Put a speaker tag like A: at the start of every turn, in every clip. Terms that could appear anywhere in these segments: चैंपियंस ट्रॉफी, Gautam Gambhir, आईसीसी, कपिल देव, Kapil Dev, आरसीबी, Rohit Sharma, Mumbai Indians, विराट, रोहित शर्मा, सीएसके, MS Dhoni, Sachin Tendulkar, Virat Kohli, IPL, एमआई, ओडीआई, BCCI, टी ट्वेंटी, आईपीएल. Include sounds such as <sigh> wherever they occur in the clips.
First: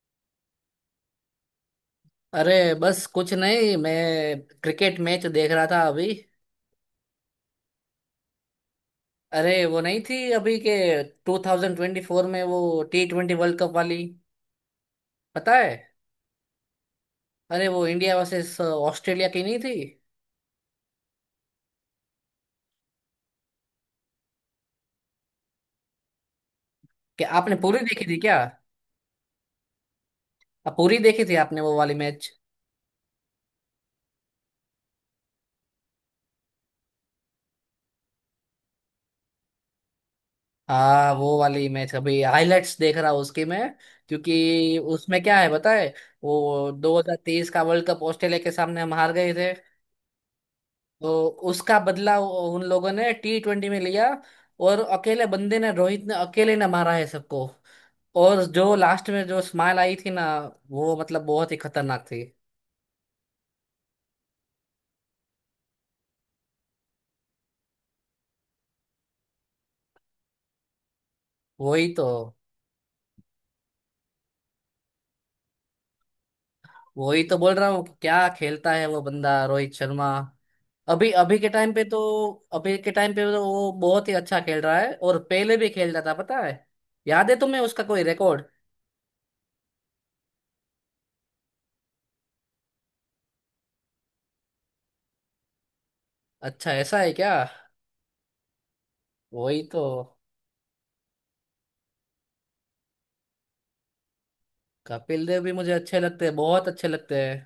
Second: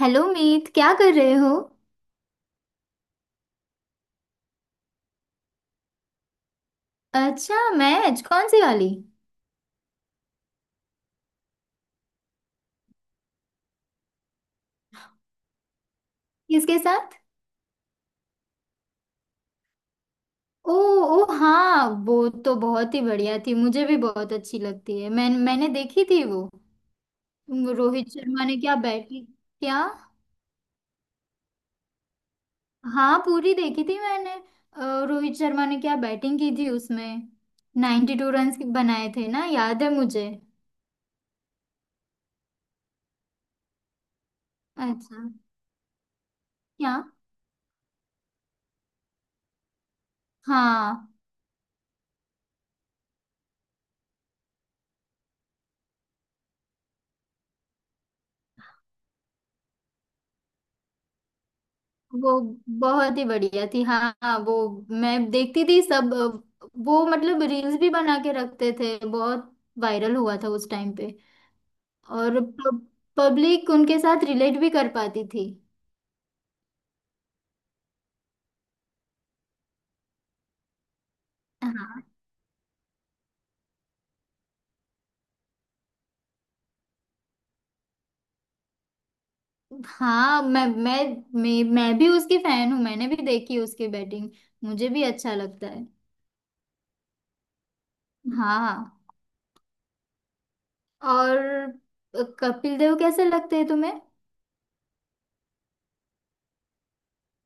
A: Hello Meet, क्या कर रहे हो?
B: अरे बस कुछ नहीं, मैं क्रिकेट मैच देख रहा था अभी।
A: अच्छा, मैच कौन सी वाली?
B: अरे वो नहीं थी, अभी के 2024 में वो टी ट्वेंटी वर्ल्ड कप वाली, पता है।
A: किसके साथ?
B: अरे वो इंडिया वर्सेस ऑस्ट्रेलिया की नहीं थी?
A: ओ, ओ हाँ, वो तो बहुत ही बढ़िया थी, मुझे भी बहुत अच्छी लगती है। मैंने देखी थी वो।
B: कि आपने
A: वो
B: पूरी देखी
A: रोहित
B: थी क्या?
A: शर्मा ने क्या बैटिंग, क्या?
B: आप पूरी देखी थी आपने वो वाली मैच?
A: हाँ, पूरी देखी थी मैंने। रोहित शर्मा ने क्या बैटिंग की थी उसमें। 92 रन बनाए थे ना, याद है मुझे।
B: हाँ, वो वाली मैच अभी हाइलाइट्स देख रहा हूँ उसकी मैं, क्योंकि
A: अच्छा।
B: उसमें क्या है पता है, वो
A: क्या?
B: 2023 का वर्ल्ड कप ऑस्ट्रेलिया के सामने हम हार गए थे।
A: हाँ,
B: तो उसका बदला उन लोगों ने टी ट्वेंटी में लिया। और अकेले बंदे ने, रोहित ने, अकेले ने मारा है सबको। और जो लास्ट में जो स्माइल आई थी ना, वो मतलब बहुत ही खतरनाक थी।
A: वो बहुत ही बढ़िया थी। हाँ हाँ, वो मैं देखती थी सब। वो मतलब रील्स भी बना के रखते थे, बहुत वायरल हुआ था उस टाइम पे।
B: वही तो।
A: और पब्लिक उनके साथ रिलेट भी कर पाती थी।
B: वही तो बोल रहा हूँ कि क्या खेलता है वो बंदा, रोहित शर्मा। अभी अभी के टाइम पे तो,
A: हाँ।
B: अभी के टाइम पे तो वो बहुत ही अच्छा खेल रहा है, और पहले भी खेलता था, पता है। याद है तुम्हें उसका कोई रिकॉर्ड?
A: हाँ। मैं भी उसकी फैन हूँ, मैंने भी देखी उसकी बैटिंग। मुझे भी अच्छा लगता है।
B: अच्छा, ऐसा है क्या?
A: हाँ।
B: वही तो।
A: और कपिल देव कैसे लगते हैं तुम्हें?
B: कपिल देव भी मुझे अच्छे लगते हैं, बहुत अच्छे लगते हैं।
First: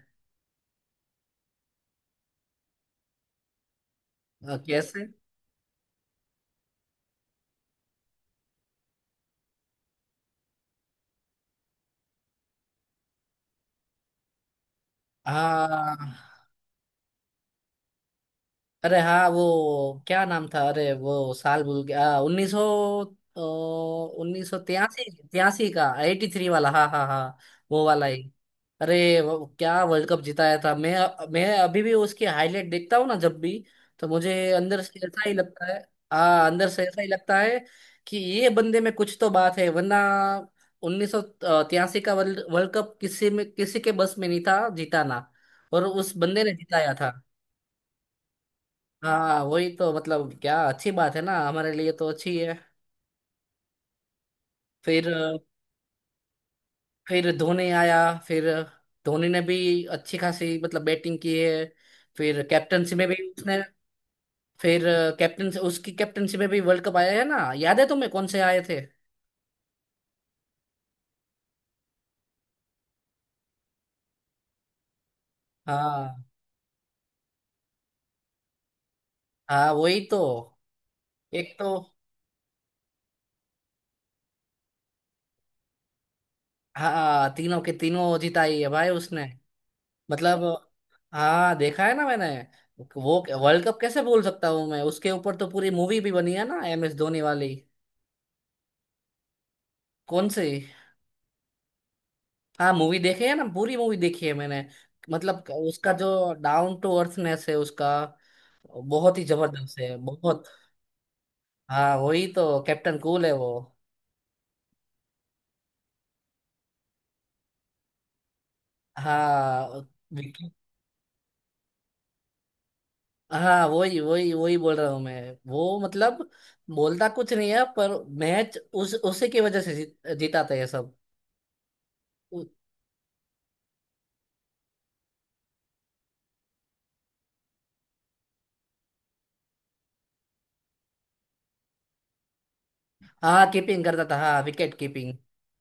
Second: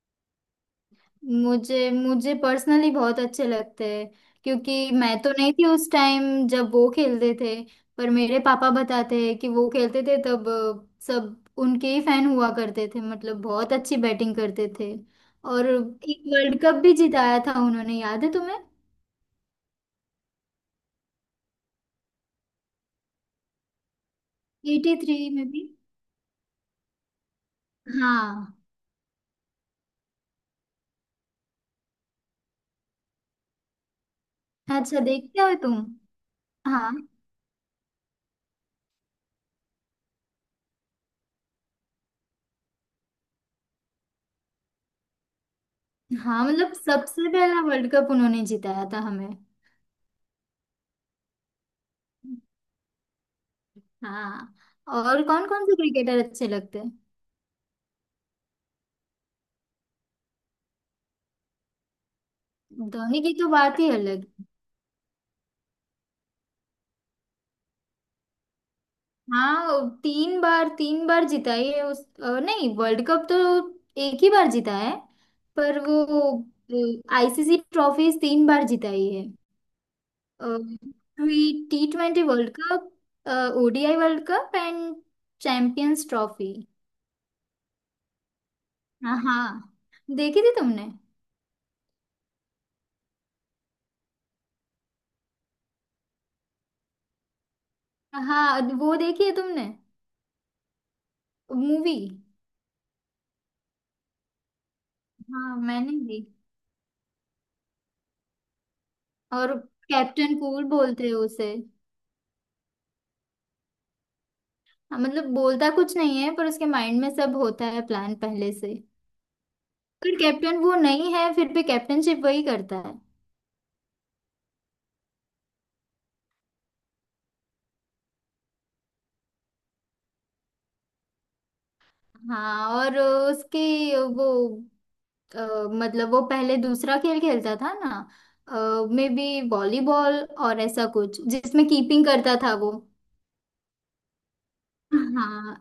A: मुझे मुझे पर्सनली बहुत अच्छे लगते हैं, क्योंकि
B: कैसे?
A: मैं तो नहीं थी उस टाइम जब वो खेलते थे। पर मेरे पापा बताते हैं कि वो खेलते थे तब सब उनके ही फैन हुआ करते थे, मतलब बहुत अच्छी बैटिंग करते थे। और
B: हाँ।
A: एक वर्ल्ड कप भी जिताया था उन्होंने, याद है तुम्हें?
B: अरे हाँ, वो क्या नाम था? अरे वो साल भूल गया, उन्नीस सौ, उन्नीस सौ
A: एटी
B: तिरासी।
A: थ्री में भी।
B: तिरासी का, एटी थ्री वाला, हाँ हाँ हाँ। वो वाला ही।
A: हाँ।
B: अरे वो क्या वर्ल्ड कप जिताया था! मैं अभी भी उसकी हाईलाइट देखता हूँ ना जब भी, तो मुझे अंदर से
A: अच्छा,
B: ऐसा ही
A: देखते हो
B: लगता
A: तुम?
B: है। हाँ, अंदर से
A: हाँ।
B: ऐसा ही लगता है कि ये बंदे में कुछ तो बात है, वरना उन्नीस सौ तिरासी का वर्ल्ड वर्ल्ड कप किसी में, किसी के बस में नहीं था जिताना, और उस बंदे
A: हाँ
B: ने
A: मतलब
B: जिताया था।
A: सबसे पहला वर्ल्ड कप उन्होंने जिताया था हमें।
B: हाँ वही तो, मतलब क्या अच्छी बात है ना, हमारे लिए तो अच्छी है।
A: हाँ।
B: फिर,
A: और कौन कौन से क्रिकेटर अच्छे लगते हैं?
B: धोनी आया। फिर धोनी ने भी अच्छी खासी मतलब बैटिंग की है। फिर कैप्टनसी में भी
A: दही की तो
B: उसने,
A: बात ही अलग है।
B: फिर कैप्टन, उसकी कैप्टनसी में भी वर्ल्ड कप आया है ना, याद है तुम्हें कौन से आए थे?
A: हाँ, तीन बार जीता है उस नहीं, वर्ल्ड कप तो एक ही बार जीता है। पर वो
B: हाँ।
A: आईसीसी ट्रॉफीज तीन बार जीता ही है।
B: हाँ वही तो, एक तो।
A: T20 world cup, ओडीआई world cup and चैंपियंस ट्रॉफी।
B: हाँ तीनों के तीनों जिताई है भाई
A: हाँ
B: उसने,
A: हाँ। देखी
B: मतलब।
A: थी तुमने?
B: हाँ देखा है ना मैंने। वो वर्ल्ड कप कैसे बोल सकता हूँ मैं, उसके ऊपर तो पूरी मूवी भी बनी है ना, एम एस धोनी वाली।
A: हाँ, वो देखी है तुमने?
B: कौन सी?
A: मूवी?
B: हाँ, मूवी देखे है ना, पूरी मूवी देखी है मैंने। मतलब
A: हाँ
B: उसका
A: मैंने भी।
B: जो डाउन टू अर्थनेस है उसका, बहुत ही
A: और
B: जबरदस्त है,
A: कैप्टन
B: बहुत।
A: कूल बोलते हैं उसे।
B: हाँ, वही तो कैप्टन कूल है वो।
A: हाँ, मतलब बोलता कुछ नहीं है पर उसके माइंड में सब होता है, प्लान पहले से।
B: हाँ।
A: पर
B: विक्की।
A: कैप्टन वो नहीं है फिर भी कैप्टनशिप वही करता है।
B: हाँ, वही वही वही बोल रहा हूँ मैं, वो मतलब बोलता कुछ नहीं है, पर मैच उस उसी की वजह से जीत, जिताते हैं सब। उ-
A: हाँ। और उसकी वो अ, मतलब वो पहले दूसरा खेल खेलता था ना, मे बी वॉलीबॉल और ऐसा कुछ जिसमें कीपिंग करता था वो।
B: हाँ कीपिंग करता था, हाँ विकेट कीपिंग।
A: हाँ।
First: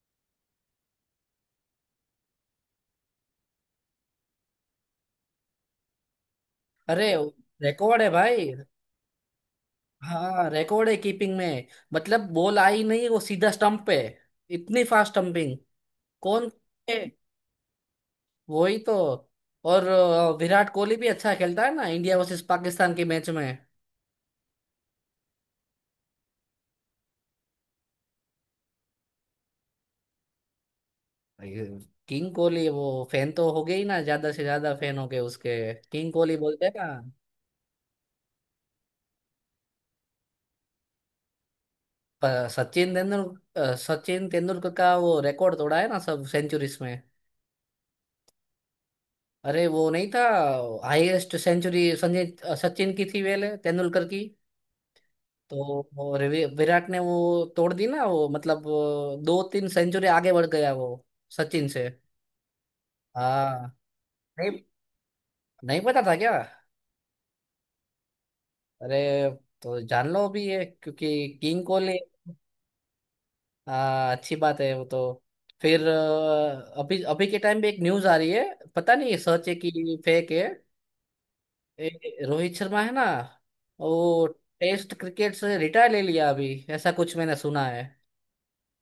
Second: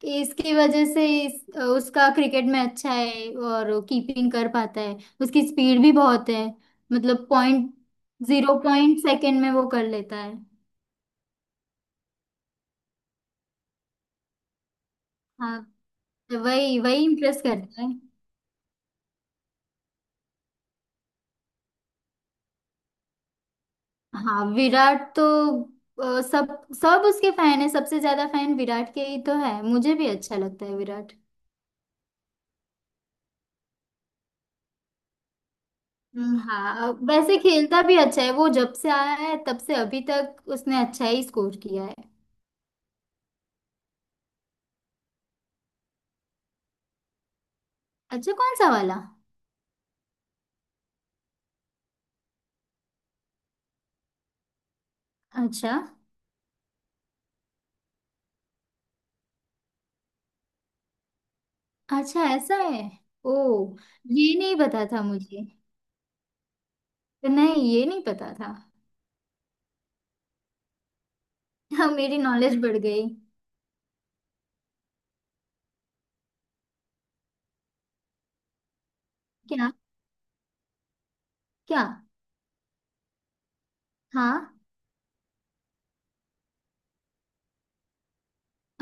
A: कि इसकी वजह से उसका क्रिकेट में अच्छा है और कीपिंग कर पाता है। उसकी स्पीड भी बहुत है,
B: अरे
A: मतलब पॉइंट
B: रिकॉर्ड है भाई।
A: जीरो पॉइंट सेकेंड में वो कर लेता है।
B: हाँ रिकॉर्ड है कीपिंग में। मतलब बॉल आई नहीं, वो सीधा स्टंप पे, इतनी फास्ट स्टंपिंग।
A: हाँ। तो
B: कौन?
A: वही
B: है।
A: वही इम्प्रेस करता है।
B: वही तो। और विराट कोहली भी अच्छा खेलता है ना इंडिया वर्सेस पाकिस्तान के मैच में।
A: हाँ, विराट तो सब सब उसके फैन है, सबसे ज्यादा फैन विराट के ही तो है। मुझे भी अच्छा लगता है विराट।
B: किंग कोहली वो, फैन तो हो गए ही ना, ज्यादा से ज्यादा फैन हो गए उसके, किंग कोहली बोलते हैं
A: हाँ,
B: ना।
A: वैसे खेलता भी अच्छा है वो, जब से आया है तब से अभी तक उसने अच्छा ही स्कोर किया है।
B: सचिन तेंदुलकर, सचिन तेंदुलकर का वो रिकॉर्ड तोड़ा है ना सब सेंचुरीज में।
A: अच्छा कौन सा वाला?
B: अरे वो नहीं था, हाईएस्ट सेंचुरी संजय, सचिन की थी पहले, तेंदुलकर की।
A: अच्छा।
B: तो वो विराट ने वो तोड़ दी ना वो, मतलब वो दो तीन सेंचुरी आगे बढ़ गया वो, सचिन से।
A: अच्छा ऐसा है। ओ।
B: हाँ।
A: ये
B: नहीं,
A: नहीं पता था मुझे।
B: नहीं पता था क्या?
A: नहीं, ये नहीं पता था।
B: अरे तो जान लो अभी ये, क्योंकि किंग
A: हाँ,
B: कोहली।
A: मेरी नॉलेज बढ़ गई।
B: हाँ अच्छी बात है वो तो। फिर अभी अभी के टाइम पे एक न्यूज आ रही है, पता नहीं ये सच है
A: क्या?
B: कि फेक है।
A: क्या?
B: ए, रोहित शर्मा है ना वो,
A: हाँ।
B: टेस्ट क्रिकेट से रिटायर ले लिया अभी। ऐसा कुछ मैंने सुना है।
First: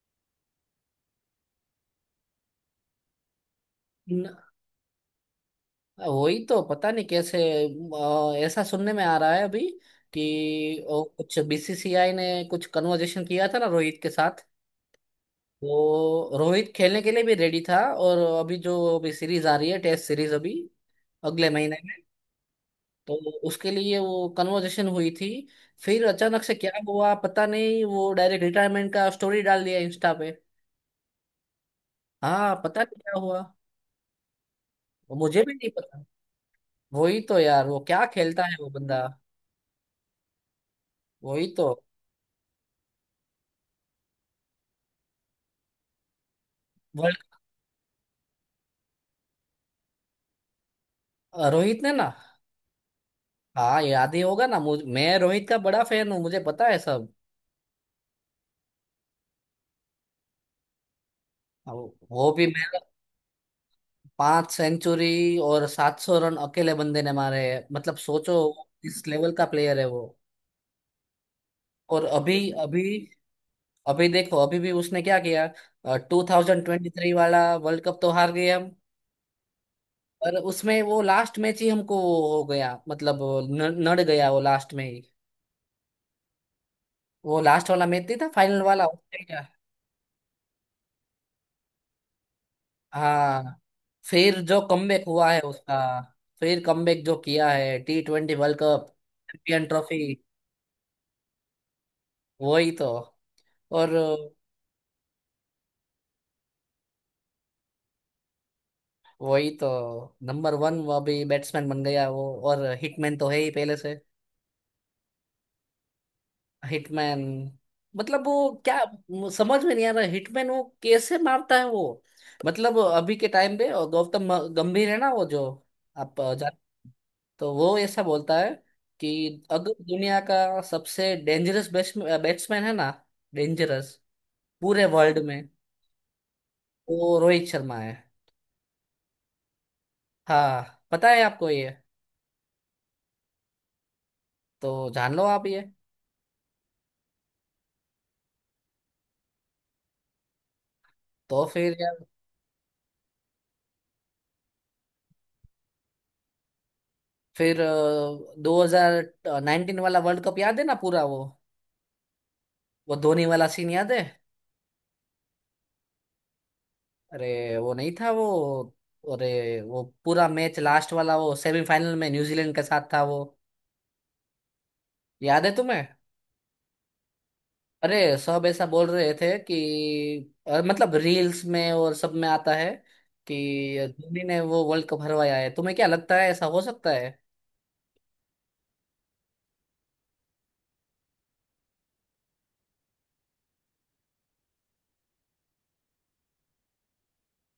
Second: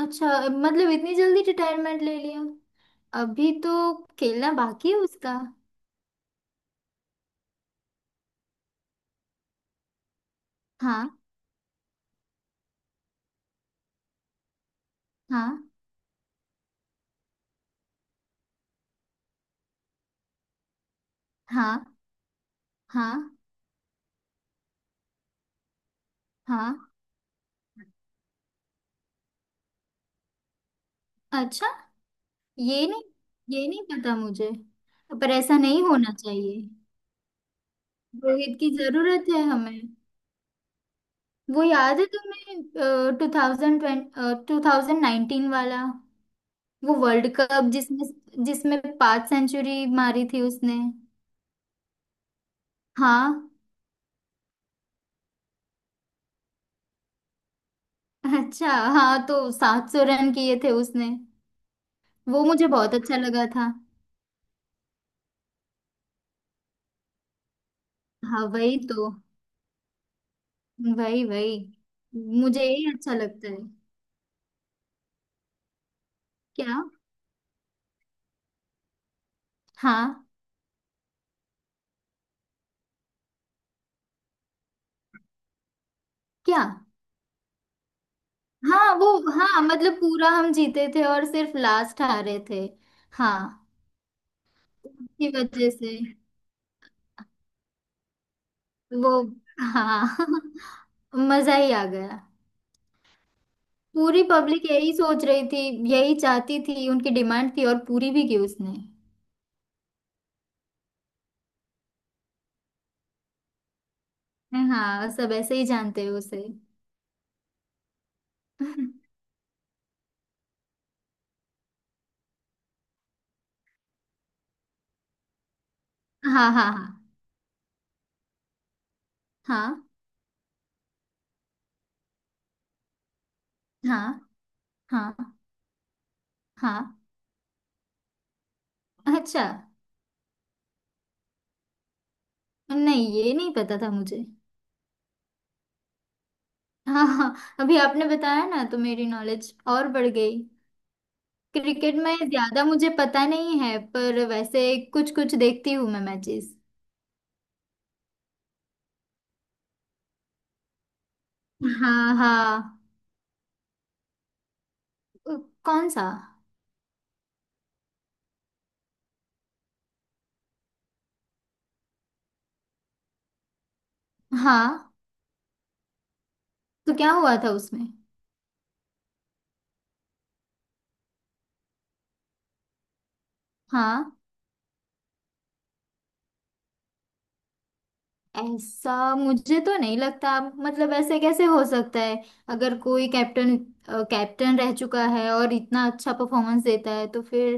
A: अच्छा, मतलब इतनी जल्दी रिटायरमेंट ले लिया? अभी तो खेलना बाकी है उसका।
B: वही तो पता नहीं कैसे, ऐसा सुनने में आ रहा है अभी कि
A: हाँ।
B: कुछ बीसीसीआई ने कुछ कन्वर्जेशन किया था ना रोहित के साथ।
A: हाँ।
B: तो रोहित खेलने के लिए भी रेडी था, और अभी जो अभी सीरीज आ रही है, टेस्ट सीरीज, अभी अगले
A: हाँ।
B: महीने में, तो
A: हाँ।
B: उसके लिए वो कन्वर्जेशन हुई थी। फिर अचानक से क्या
A: हाँ।
B: हुआ पता नहीं, वो डायरेक्ट रिटायरमेंट का स्टोरी डाल दिया इंस्टा पे।
A: अच्छा।
B: हाँ पता
A: ये
B: नहीं
A: नहीं
B: क्या हुआ।
A: ये नहीं पता मुझे। पर
B: मुझे भी
A: ऐसा
B: नहीं
A: नहीं
B: पता।
A: होना चाहिए।
B: वही तो यार, वो क्या खेलता है
A: रोहित
B: वो
A: की
B: बंदा।
A: जरूरत है हमें।
B: वही
A: वो
B: तो।
A: याद है तुम्हें? 2019 वाला वो
B: वर्ल्ड,
A: वर्ल्ड कप, जिसमें जिसमें पांच सेंचुरी मारी थी उसने।
B: रोहित ने ना?
A: हाँ।
B: हाँ याद ही होगा ना, मुझ मैं रोहित का बड़ा फैन हूँ, मुझे पता है सब।
A: अच्छा। हाँ, तो 700 रन किए थे उसने।
B: अब वो
A: वो
B: भी
A: मुझे
B: मेरा,
A: बहुत अच्छा लगा था।
B: पांच सेंचुरी और सात सौ रन अकेले बंदे ने मारे हैं, मतलब सोचो
A: हाँ वही
B: किस
A: तो।
B: लेवल का प्लेयर है वो।
A: वही वही।
B: और अभी
A: मुझे
B: अभी,
A: यही अच्छा लगता है।
B: अभी देखो अभी भी उसने क्या किया। टू थाउजेंड
A: क्या?
B: ट्वेंटी थ्री वाला वर्ल्ड कप तो हार गए हम,
A: हाँ।
B: पर उसमें वो लास्ट मैच ही हमको हो गया, मतलब नड़ गया वो लास्ट में ही।
A: क्या?
B: वो लास्ट वाला मैच नहीं था, फाइनल वाला?
A: हाँ। वो। हाँ मतलब पूरा हम जीते थे और सिर्फ लास्ट हारे थे। हाँ।
B: हाँ। फिर जो कमबैक
A: उसकी
B: हुआ है
A: वजह
B: उसका,
A: से।
B: फिर कमबैक जो किया है, टी ट्वेंटी वर्ल्ड कप,
A: वो।
B: चैंपियन ट्रॉफी,
A: हाँ <laughs> मजा ही आ गया।
B: वही तो। और
A: पूरी पब्लिक यही सोच रही थी, यही चाहती थी, उनकी डिमांड थी और पूरी भी की उसने।
B: वही तो। नंबर वन वो अभी बैट्समैन बन गया वो, और हिटमैन तो है ही पहले से।
A: हाँ, सब ऐसे ही जानते हैं उसे।
B: हिटमैन, मतलब वो क्या,
A: <laughs>
B: समझ में नहीं आ रहा है, हिटमैन वो कैसे मारता है वो। मतलब अभी के टाइम पे, और गौतम गंभीर है ना वो जो, आप,
A: हाँ हाँ
B: तो वो ऐसा बोलता है कि अगर
A: हाँ
B: दुनिया का सबसे डेंजरस बैट्समैन है ना, डेंजरस
A: हाँ
B: पूरे
A: हाँ
B: वर्ल्ड
A: हाँ
B: में,
A: हाँ।
B: वो रोहित शर्मा है।
A: अच्छा।
B: हाँ पता है आपको ये?
A: नहीं, ये नहीं पता था मुझे।
B: तो जान लो आप ये।
A: हाँ हाँ, अभी आपने बताया ना तो मेरी नॉलेज और बढ़ गई।
B: तो फिर
A: क्रिकेट
B: यार,
A: में ज्यादा मुझे पता नहीं है, पर वैसे कुछ कुछ देखती हूँ मैं मैचेस।
B: फिर दो हजार नाइनटीन वाला वर्ल्ड कप याद है ना पूरा वो
A: हाँ। हाँ।
B: वो धोनी वाला सीन याद है?
A: अ, कौन सा?
B: अरे वो नहीं था वो, अरे वो पूरा मैच लास्ट वाला वो सेमीफाइनल में न्यूजीलैंड के साथ था वो,
A: हाँ,
B: याद है तुम्हें?
A: तो क्या हुआ था उसमें?
B: अरे सब ऐसा बोल रहे थे कि मतलब रील्स में और सब में आता है कि
A: हाँ,
B: धोनी ने वो वर्ल्ड कप हरवाया है। तुम्हें क्या लगता है, ऐसा हो सकता है?
A: ऐसा मुझे तो नहीं लगता, मतलब ऐसे कैसे हो सकता है? अगर कोई कैप्टन कैप्टन रह चुका है और इतना अच्छा परफॉर्मेंस देता है तो फिर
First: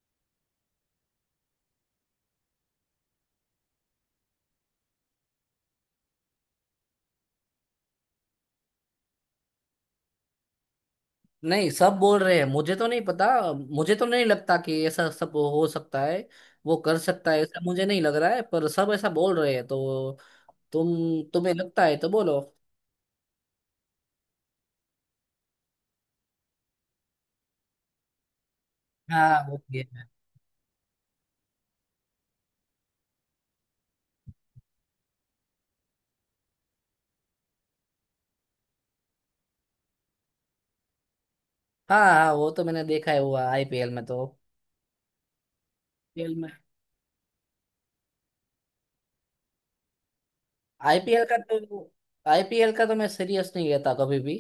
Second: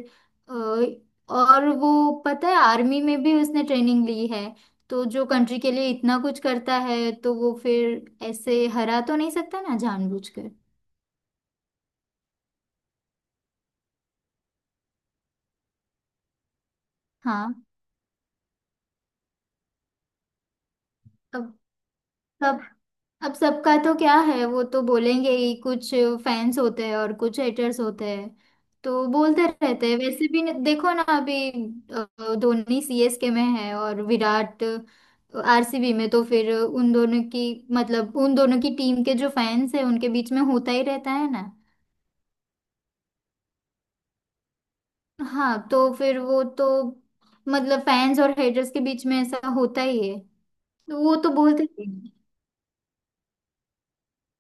A: अ, और वो, पता है, आर्मी में भी उसने ट्रेनिंग ली है। तो जो कंट्री के लिए इतना कुछ करता है तो वो फिर ऐसे हरा तो नहीं सकता ना जानबूझकर।
B: नहीं सब बोल रहे हैं, मुझे तो नहीं पता। मुझे तो नहीं लगता कि ऐसा सब हो सकता है। वो कर सकता है
A: हाँ।
B: ऐसा, मुझे नहीं लग रहा है, पर सब ऐसा बोल रहे हैं तो। तुम तुम्हें लगता है तो बोलो।
A: सब, अब सबका तो क्या है, वो तो बोलेंगे ही कुछ। फैंस होते हैं और कुछ हेटर्स होते हैं, तो
B: हाँ
A: बोलते
B: वो भी
A: रहते हैं
B: है।
A: वैसे भी। देखो ना, अभी धोनी सीएसके में है और विराट आरसीबी में, तो फिर उन दोनों की, मतलब उन दोनों की टीम के जो फैंस है उनके बीच में होता ही रहता है ना।
B: हाँ हाँ वो तो मैंने देखा है, हुआ आईपीएल में तो।
A: हाँ तो फिर
B: आईपीएल
A: वो
B: में,
A: तो, मतलब फैंस और हेटर्स के बीच में ऐसा होता ही है, तो वो
B: आईपीएल
A: तो
B: का
A: बोलते ही
B: तो,
A: हैं।
B: आईपीएल का तो मैं सीरियस नहीं लेता कभी भी।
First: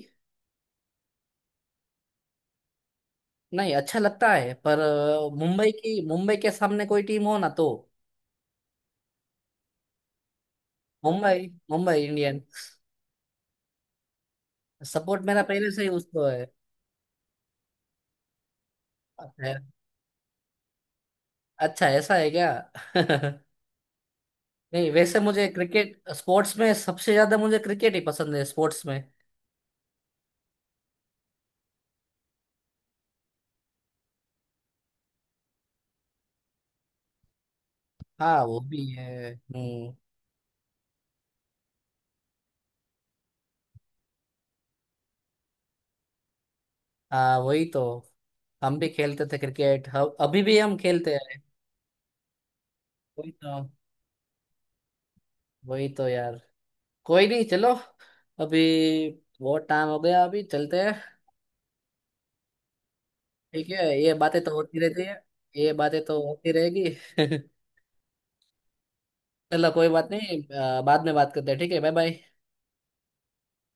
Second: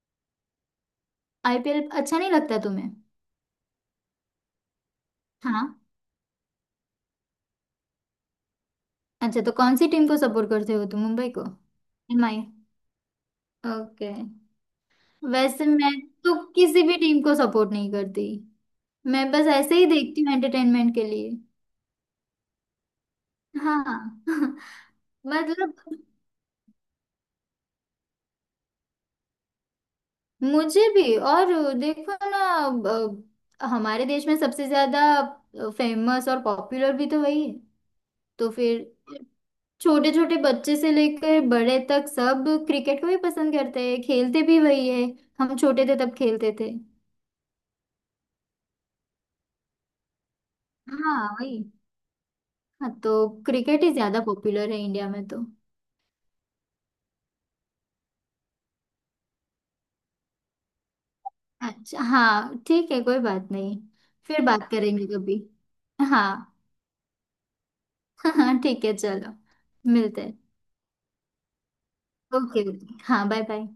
A: आईपीएल अच्छा नहीं लगता तुम्हें?
B: नहीं अच्छा लगता है, पर
A: हाँ।
B: मुंबई की, मुंबई के सामने कोई टीम हो ना तो।
A: अच्छा, तो कौन सी टीम को सपोर्ट करते हो तुम, मुंबई
B: मुंबई,
A: को?
B: Mumbai Indian.
A: एमआई। Okay.
B: Support मेरा
A: वैसे
B: पहले से ही
A: मैं
B: उसको
A: तो
B: है।
A: किसी भी टीम को सपोर्ट नहीं करती, मैं बस
B: अच्छा।
A: ऐसे ही देखती हूँ एंटरटेनमेंट के लिए।
B: अच्छा, ऐसा है क्या? <laughs>
A: हाँ <laughs>
B: नहीं वैसे मुझे
A: मतलब
B: क्रिकेट, स्पोर्ट्स में सबसे ज्यादा मुझे क्रिकेट ही पसंद है स्पोर्ट्स में।
A: मुझे भी। और देखो ना, हमारे देश में सबसे ज्यादा फेमस और पॉपुलर भी तो वही है।
B: हाँ
A: तो
B: वो
A: फिर
B: भी है, हम्म।
A: छोटे छोटे बच्चे से लेकर बड़े तक सब क्रिकेट को ही पसंद करते हैं, खेलते भी वही है। हम छोटे थे तब खेलते थे।
B: हाँ वही तो। हम भी खेलते थे क्रिकेट, हम अभी भी हम खेलते
A: हाँ
B: हैं।
A: वही। हाँ, तो
B: वही तो।
A: क्रिकेट ही ज्यादा पॉपुलर है इंडिया में तो।
B: वही तो यार, कोई नहीं, चलो अभी बहुत टाइम हो गया, अभी चलते हैं।
A: अच्छा हाँ ठीक है, कोई बात
B: ठीक
A: नहीं।
B: है, ये बातें
A: फिर
B: तो
A: बात
B: होती रहती
A: करेंगे
B: है।
A: कभी।
B: ये बातें तो होती
A: हाँ
B: रहेगी। <laughs>
A: <laughs> हाँ ठीक है, चलो।
B: चलो कोई बात
A: मिलते हैं।
B: नहीं, बाद में बात करते हैं, ठीक है, बाय बाय।
A: ओके। हाँ, बाय बाय।